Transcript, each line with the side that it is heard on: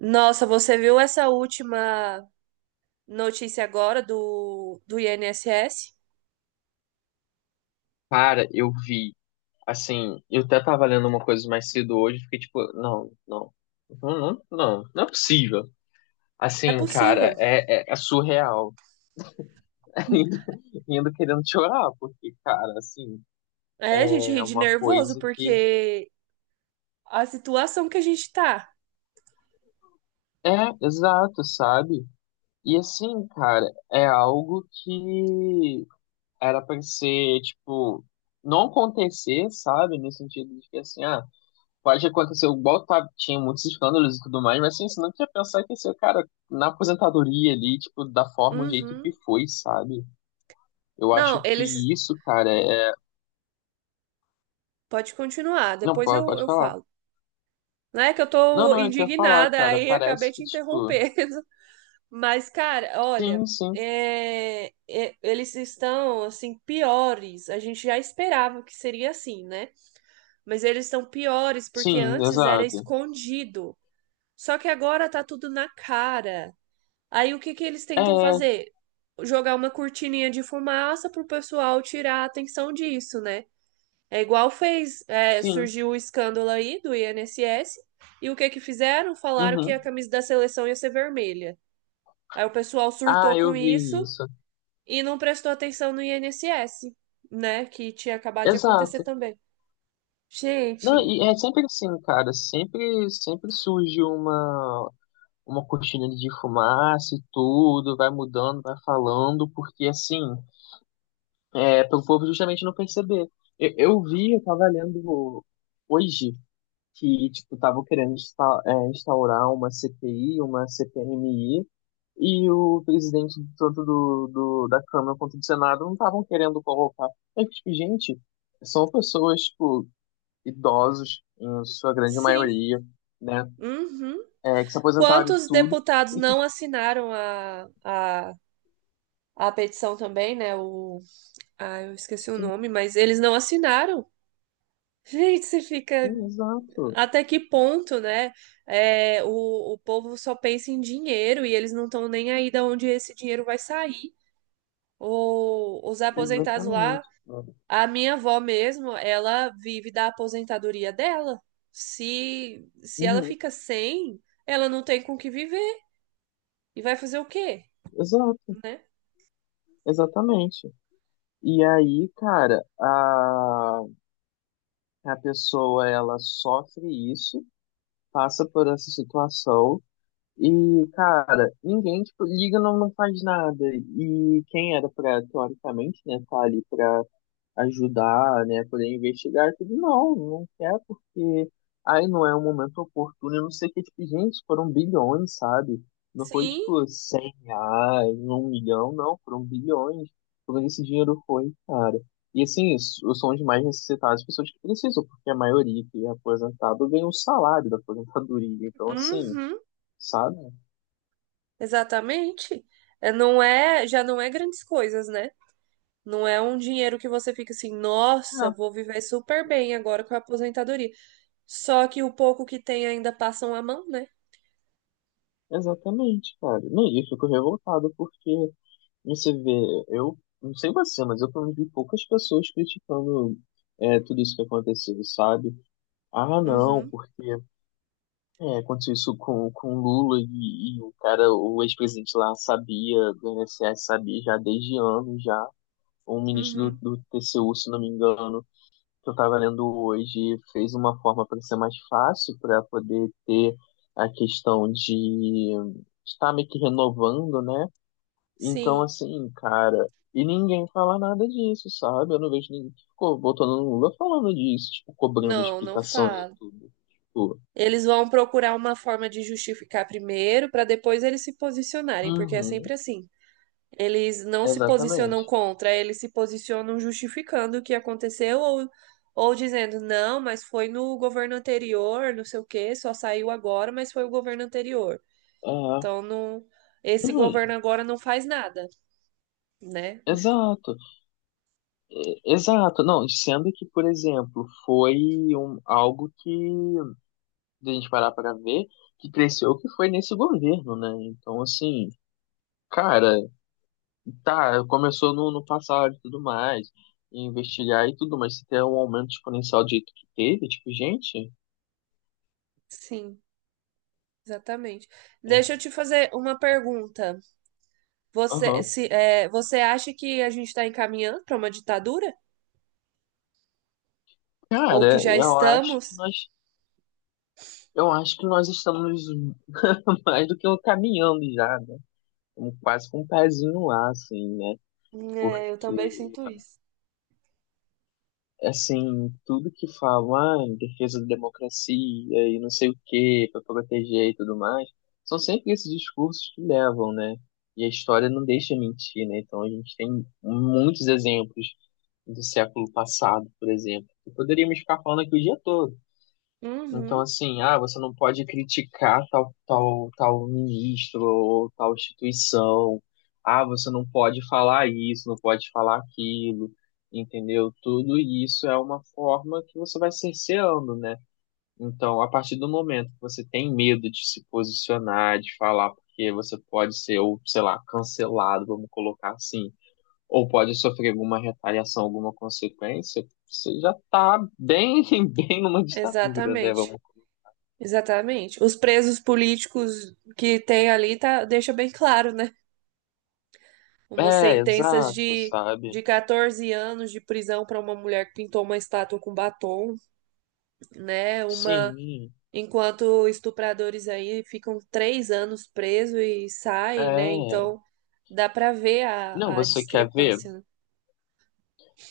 right: Nossa, você viu essa última notícia agora do INSS?
left: Cara, eu vi. Assim, eu até tava lendo uma coisa mais cedo hoje, fiquei tipo, não, não, não, não, não, não é possível.
right: É
left: Assim, cara,
right: possível.
left: é surreal. Ainda, ainda querendo chorar, porque, cara, assim,
right: É, a gente ri
left: é
right: de
left: uma
right: nervoso
left: coisa que.
right: porque a situação que a gente tá.
left: É, exato, sabe? E assim, cara, é algo que era pra ser, tipo, não acontecer, sabe? No sentido de que, assim, pode acontecer, igual tá, tinha muitos escândalos e tudo mais, mas assim, você não tinha pensar que esse cara, na aposentadoria ali, tipo, da forma, o jeito que
right: Uhum.
left: foi, sabe? Eu acho
right: Não, eles.
left: que isso, cara, é.
right: Pode continuar,
left: Não,
right: depois
left: pode,
right: eu,
left: pode
right: eu
left: falar.
right: falo. Não é que eu
left: Não,
right: tô
left: não, eu queria falar,
right: indignada,
left: cara.
right: aí acabei
left: Parece
right: te
left: que, tipo,
right: interrompendo. Mas, cara, olha,
left: sim, sim,
right: eles estão, assim, piores. A gente já esperava que seria assim, né? Mas eles estão piores porque
left: sim,
right: antes era
left: exato.
right: escondido. Só que agora tá tudo na cara. Aí o que que eles tentam
left: É,
right: fazer? Jogar uma cortininha de fumaça pro pessoal tirar a atenção disso, né? É igual fez,
left: sim,
right: surgiu o escândalo aí do INSS, e o que que fizeram? Falaram que a
left: uhum.
right: camisa da seleção ia ser vermelha. Aí o pessoal
left: Ah,
right: surtou
left: eu
right: com
left: vi
right: isso
left: isso.
right: e não prestou atenção no INSS, né? Que tinha acabado de acontecer
left: Exato.
right: também.
left: Não,
right: Gente,
left: e é sempre assim, cara. Sempre, sempre surge uma cortina de fumaça e tudo, vai mudando, vai falando, porque assim, é para o povo justamente não perceber. Eu vi, eu tava lendo hoje que tipo estavam querendo instaurar uma CPI, uma CPMI, e o presidente tanto do da Câmara quanto do Senado não estavam querendo colocar. É que, tipo, gente, são pessoas tipo idosos em sua grande
right: sim.
left: maioria, né,
right: Uhum.
left: que se aposentaram e
right: Quantos
left: tudo
right: deputados
left: e
right: não assinaram a petição também, né? Eu esqueci o
left: que.
right: nome, mas eles não assinaram. Gente, você fica
left: Sim, exato.
right: até que ponto, né? O povo só pensa em dinheiro e eles não estão nem aí de onde esse dinheiro vai sair. Os aposentados lá,
left: Exatamente, cara.
right: a minha avó mesmo, ela vive da aposentadoria dela. Se ela
left: Uhum,
right: fica sem, ela não tem com o que viver. E vai fazer o quê,
left: exato,
right: né?
left: exatamente. E aí, cara, a pessoa, ela sofre isso, passa por essa situação, e, cara, ninguém, tipo, liga, não, não faz nada. E quem era pra, teoricamente, né, tá ali pra ajudar, né, poder investigar e tudo. Não, não quer porque aí não é um momento oportuno, eu não sei o que, tipo, gente, foram bilhões, sabe? Não foi,
right: Sim,
left: tipo, R$ 100, um milhão, não, foram bilhões. Todo esse dinheiro foi, cara. E assim, os são os mais necessitados, as pessoas que precisam, porque a maioria que é aposentado ganha o salário da aposentadoria. Então, assim,
right: uhum,
left: sabe?
right: exatamente. É, não é, já não é grandes coisas, né? Não é um dinheiro que você fica assim, nossa, vou viver super bem agora com a aposentadoria. Só que o pouco que tem ainda passam a mão, né?
left: É, exatamente, cara. Não, e eu fico revoltado porque você vê, eu não sei você, mas eu convivi poucas pessoas criticando tudo isso que aconteceu, sabe? Ah, não,
right: Uhum,
left: porque aconteceu isso com o Lula e o cara, o ex-presidente lá sabia, do INSS sabia já desde anos já. Um ministro
right: uhum.
left: do TCU, se não me engano, que eu estava lendo hoje, fez uma forma para ser mais fácil, para poder ter a questão de estar meio que renovando, né? Então,
right: Sim.
left: assim, cara, e ninguém fala nada disso, sabe? Eu não vejo ninguém que ficou botando no Lula falando disso, tipo, cobrando
right: Não, não
left: explicações e
right: falo.
left: tudo. Tipo,
right: Eles vão procurar uma forma de justificar primeiro, para depois eles se posicionarem, porque é
left: uhum,
right: sempre assim. Eles não se posicionam
left: exatamente.
right: contra, eles se posicionam justificando o que aconteceu ou dizendo, não, mas foi no governo anterior, não sei o quê, só saiu agora, mas foi o governo anterior.
left: É,
right: Então, não, esse governo
left: uhum,
right: agora não faz nada, né?
left: exato, é, exato. Não, sendo que, por exemplo, foi algo que, de a gente parar pra ver, que cresceu, que foi nesse governo, né? Então, assim, cara. Tá, começou no passado e tudo mais, e investigar e tudo, mas se tem um aumento exponencial do jeito que teve, tipo, gente,
right: Sim, exatamente. Deixa eu te fazer uma pergunta. Você,
left: aham.
right: se, é, você acha que a gente está encaminhando para uma ditadura? Ou que
left: Cara,
right: já
left: eu acho que
right: estamos?
left: nós, eu acho que nós estamos mais do que caminhando já, né? Estamos quase com um pezinho lá, assim, né?
right: É, eu também
left: Porque
right: sinto isso.
left: assim, tudo que falam, em defesa da democracia e não sei o quê, para proteger e tudo mais, são sempre esses discursos que levam, né? E a história não deixa mentir, né? Então a gente tem muitos exemplos do século passado, por exemplo, que poderíamos ficar falando aqui o dia todo. Então,
right: Uhum,
left: assim, você não pode criticar tal, tal, tal ministro ou tal instituição. Ah, você não pode falar isso, não pode falar aquilo, entendeu? Tudo isso é uma forma que você vai cerceando, né? Então, a partir do momento que você tem medo de se posicionar, de falar, porque você pode ser, ou sei lá, cancelado, vamos colocar assim, ou pode sofrer alguma retaliação, alguma consequência, você já tá bem, bem numa ditadura, né?
right: exatamente.
left: Vamos.
right: Exatamente. Os presos políticos que tem ali tá, deixa bem claro, né? Umas
left: É,
right: sentenças
left: exato,
right: de,
left: sabe?
right: de 14 anos de prisão para uma mulher que pintou uma estátua com batom, né? Uma
left: Sim,
right: Enquanto estupradores aí ficam três anos presos e saem, né?
left: é.
right: Então dá pra ver
left: Não,
right: a
left: você quer ver?
right: discrepância, né?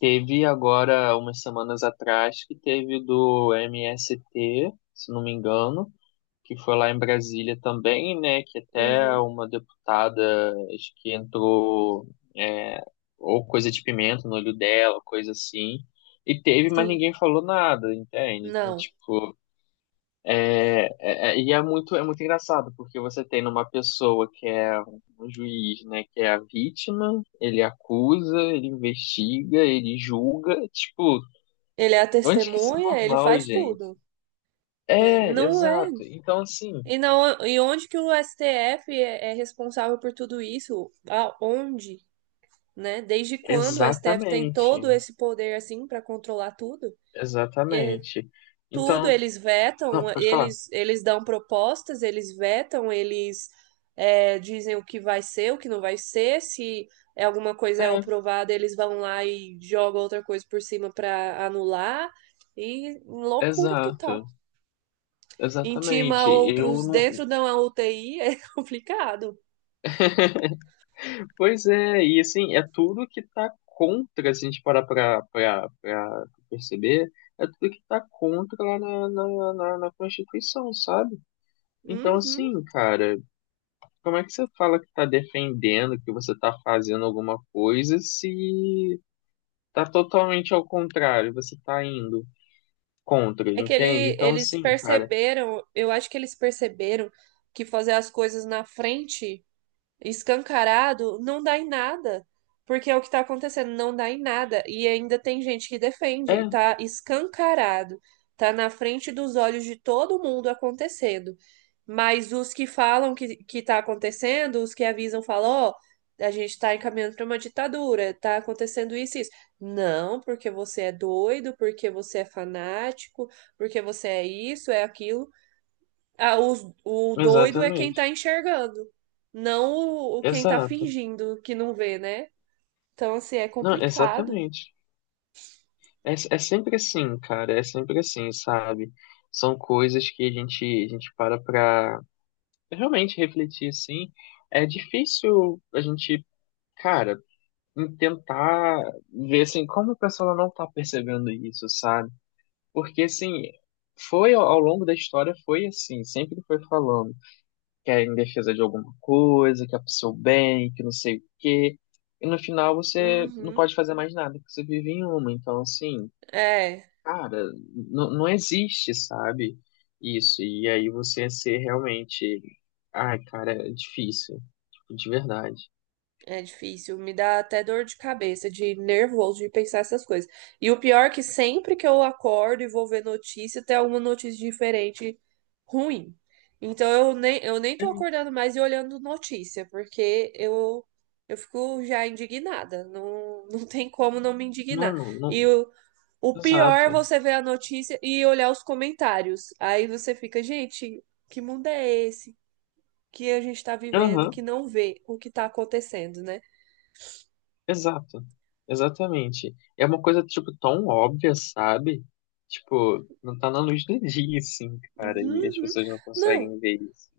left: Teve agora, umas semanas atrás, que teve do MST, se não me engano, que foi lá em Brasília também, né? Que até
right: Uhum,
left: uma deputada, acho que entrou, é, ou coisa de pimenta no olho dela, coisa assim. E teve, mas
right: sim.
left: ninguém falou nada, entende? Então,
right: Não.
left: tipo. É, e é muito engraçado, porque você tem numa pessoa que é um juiz, né, que é a vítima, ele acusa, ele investiga, ele julga, tipo,
right: Ele é a
left: onde que isso é
right: testemunha, ele
left: normal,
right: faz
left: gente?
right: tudo, né?
left: É,
right: Não é.
left: exato. Então, assim,
right: E, não, e onde que o STF é responsável por tudo isso? Aonde, né? Desde quando o STF tem
left: exatamente,
right: todo esse poder assim pra controlar tudo?
left: exatamente.
right: Tudo,
left: Então,
right: eles
left: não,
right: vetam,
left: pode falar.
right: eles dão propostas, eles vetam, eles dizem o que vai ser, o que não vai ser, se é alguma coisa é
left: É,
right: aprovada, eles vão lá e jogam outra coisa por cima para anular. E loucura total.
left: exato,
right: Intima
left: exatamente. Eu
right: outros
left: não,
right: dentro da UTI é complicado.
left: pois é, e assim, é tudo que tá contra, se a gente parar pra perceber, é tudo que tá contra lá na Constituição, sabe? Então,
right: Uhum.
left: assim, cara, como é que você fala que tá defendendo, que você tá fazendo alguma coisa, se tá totalmente ao contrário, você tá indo contra,
right: É que
left: entende?
right: ele,
left: Então,
right: eles
left: assim, cara,
right: perceberam, eu acho que eles perceberam que fazer as coisas na frente escancarado, não dá em nada. Porque é o que está acontecendo, não dá em nada. E ainda tem gente que
left: é,
right: defende, tá escancarado, tá na frente dos olhos de todo mundo acontecendo. Mas os que falam que tá acontecendo, os que avisam, falam, ó, a gente está encaminhando para uma ditadura, tá acontecendo isso e isso. Não, porque você é doido, porque você é fanático, porque você é isso, é aquilo. Ah, o doido é quem tá
left: exatamente,
right: enxergando, não o quem tá
left: exato,
right: fingindo que não vê, né? Então, assim, é
left: não,
right: complicado.
left: exatamente. É sempre assim, cara, é sempre assim, sabe? São coisas que a gente para pra realmente refletir, assim. É difícil a gente, cara, tentar ver, assim, como a pessoa não tá percebendo isso, sabe? Porque, assim, foi ao longo da história, foi assim, sempre foi falando que é em defesa de alguma coisa, que é pro seu bem, que não sei o quê. E no final você não
right: Uhum.
left: pode fazer mais nada, porque você vive em uma. Então, assim,
right: É.
left: cara, não, não existe, sabe? Isso. E aí você ser realmente. Ai, cara, é difícil. Tipo, de verdade.
right: É difícil, me dá até dor de cabeça, de nervoso de pensar essas coisas. E o pior é que sempre que eu acordo e vou ver notícia, tem alguma notícia diferente ruim. Então eu nem tô
left: É,
right: acordando mais e olhando notícia, porque eu fico já indignada. Não, não tem como não me
left: não,
right: indignar.
left: não,
right: E
left: não.
right: o pior é
left: Exato.
right: você ver a notícia e olhar os comentários. Aí você fica, gente, que mundo é esse que a gente tá vivendo, que
left: Aham,
right: não vê o que tá acontecendo, né?
left: exato. Exatamente. É uma coisa, tipo, tão óbvia, sabe? Tipo, não tá na luz do dia, assim, cara. E as
right: Uhum.
left: pessoas não
right: Não,
left: conseguem ver isso.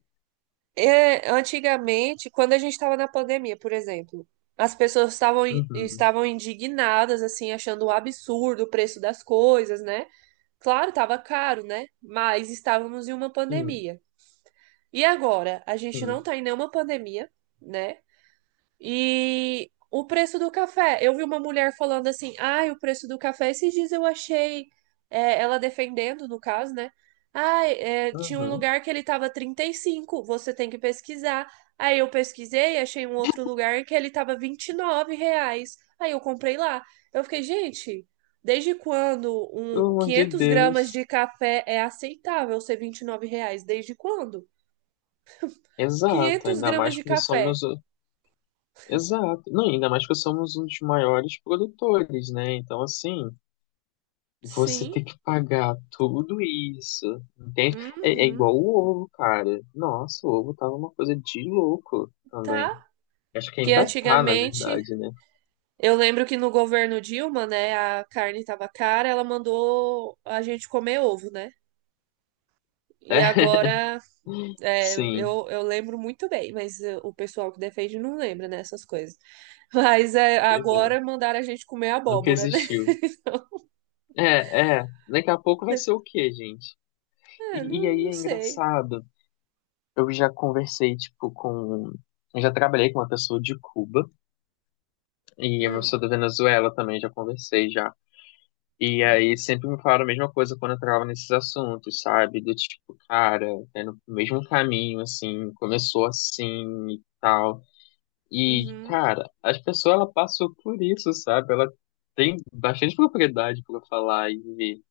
right: antigamente, quando a gente estava na pandemia, por exemplo, as pessoas estavam, in-
left: Uhum.
right: estavam indignadas, assim, achando um absurdo o preço das coisas, né? Claro, estava caro, né? Mas estávamos em uma
left: Sim,
right: pandemia. E agora? A gente não
left: sim.
right: está em nenhuma pandemia, né? E o preço do café. Eu vi uma mulher falando assim: ai, o preço do café. Esses dias eu achei ela defendendo, no caso, né? Ai, tinha um
left: Uhum.
right: lugar que ele tava 35, você tem que pesquisar. Aí eu pesquisei, achei um outro lugar que ele tava R$ 29. Aí eu comprei lá. Eu fiquei, gente, desde quando
left: Pelo
right: um
left: amor de
right: 500 gramas
left: Deus.
right: de café é aceitável ser R$ 29? Desde quando?
left: Exato.
right: quinhentos
left: Ainda
right: gramas
left: mais
right: de
left: porque somos.
right: café.
left: Exato. Não, ainda mais que somos um dos maiores produtores, né? Então, assim, você
right: Sim.
left: tem que pagar tudo isso, entende? É,
right: Uhum.
left: igual o ovo, cara. Nossa, o ovo tava uma coisa de louco
right: Tá.
left: também. Acho que
right: Que
left: ainda tá, na
right: antigamente,
left: verdade, né?
right: eu lembro que no governo Dilma, né, a carne tava cara, ela mandou a gente comer ovo, né? E
left: É,
right: agora,
left: sim,
right: eu lembro muito bem, mas o pessoal que defende não lembra, né, essas coisas. Mas
left: pois é.
right: agora mandaram a gente comer
left: Nunca
right: abóbora, né?
left: existiu. É, é. Daqui a pouco vai ser o quê, gente?
right: É,
left: E
right: não,
left: aí
right: não
left: é
right: sei.
left: engraçado. Eu já conversei, tipo, com. Eu já trabalhei com uma pessoa de Cuba. E eu
right: Hum,
left: sou da Venezuela também, já conversei já. E aí sempre me falaram a mesma coisa quando eu entrava nesses assuntos, sabe? Do tipo, cara, é no mesmo caminho, assim, começou assim e tal. E,
right: uhum.
left: cara, as pessoas, ela passou por isso, sabe? Ela tem bastante propriedade para falar e ver.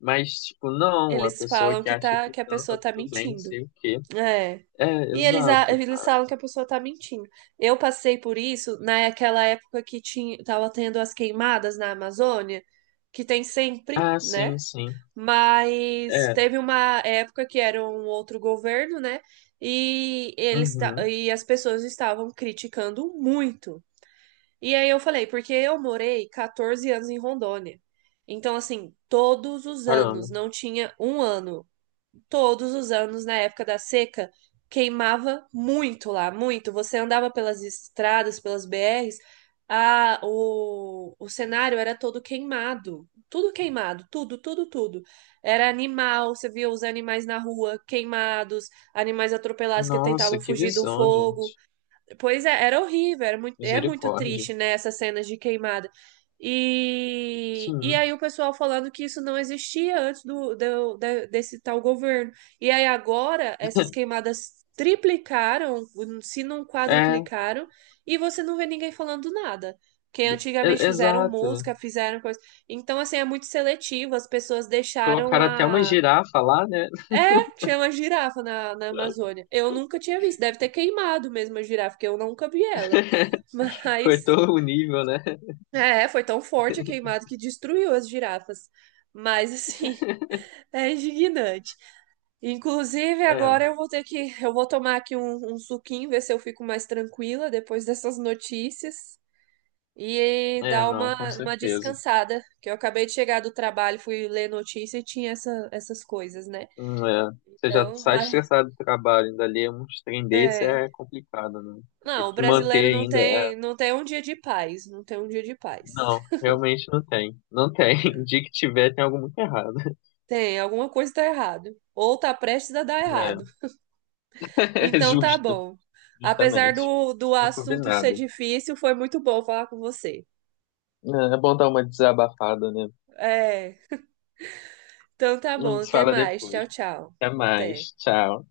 left: Mas, tipo, não, a
right: Eles
left: pessoa
right: falam
left: que
right: que,
left: acha
right: tá,
left: que
right: que a
left: não, tá
right: pessoa tá
left: tudo bem, não
right: mentindo.
left: sei o quê.
right: É.
left: É,
right: E eles, a-
left: exato.
right: eles falam que a pessoa tá mentindo. Eu passei por isso naquela época que tava tendo as queimadas na Amazônia, que tem sempre,
left: Ah,
right: né?
left: sim, sim.
right: Mas
left: É,
right: teve uma época que era um outro governo, né? E
left: uhum,
right: as pessoas estavam criticando muito. E aí eu falei, porque eu morei 14 anos em Rondônia. Então, assim, todos os
left: caramba.
right: anos, não tinha um ano todos os anos, na época da seca, queimava muito lá, muito. Você andava pelas estradas, pelas BRs, o cenário era todo queimado. Tudo queimado, tudo, tudo, tudo. Era animal, você via os animais na rua queimados, animais atropelados que
left: Nossa,
right: tentavam
left: que
right: fugir do
left: visão,
right: fogo.
left: gente.
right: Pois é, era horrível, é muito
left: Misericórdia.
right: triste, né, essas cenas de queimada. E
left: Sim.
right: aí o pessoal falando que isso não existia antes desse tal governo. E aí agora essas queimadas triplicaram, se não
left: É,
right: quadriplicaram, e você não vê ninguém falando nada. Que antigamente fizeram
left: exato.
right: música, fizeram coisa. Então, assim, é muito seletivo. As pessoas deixaram
left: Colocaram até uma
right: a.
left: girafa lá, né?
right: Tinha uma girafa na Amazônia. Eu nunca tinha visto. Deve ter queimado mesmo a girafa, porque eu nunca vi ela.
left: Foi
right: Mas,
left: todo o nível, né?
right: foi tão forte a queimada que destruiu as girafas. Mas, assim, é indignante. Inclusive, agora
left: É,
right: eu vou tomar aqui um suquinho, ver se eu fico mais tranquila depois dessas notícias. E
left: é,
right: dar
left: não, com
right: uma
left: certeza.
right: descansada, que eu acabei de chegar do trabalho, fui ler notícia e tinha essas coisas, né?
left: É. Você já
right: Então,
left: sai
right: ai,
left: estressado do trabalho, ainda ali uns trem desse
right: é.
left: é complicado, né? Tem
right: Não, o
left: que manter
right: brasileiro não
left: ainda. É.
right: tem, não tem um dia de paz, não tem um dia de paz.
left: Não, realmente não tem. Não tem. O dia que tiver, tem algo muito errado.
right: Tem, alguma coisa tá errado. Ou tá prestes a dar
left: É,
right: errado.
left: é
right: Então tá
left: justo,
right: bom. Apesar
left: justamente.
right: do
left: Não,
right: assunto ser
left: combinado.
right: difícil, foi muito bom falar com você.
left: É é bom dar uma desabafada, né?
right: É, então tá
left: A
right: bom,
left: gente
right: até
left: fala
right: mais.
left: depois.
right: Tchau, tchau.
left: Até
right: Até.
left: mais. Tchau.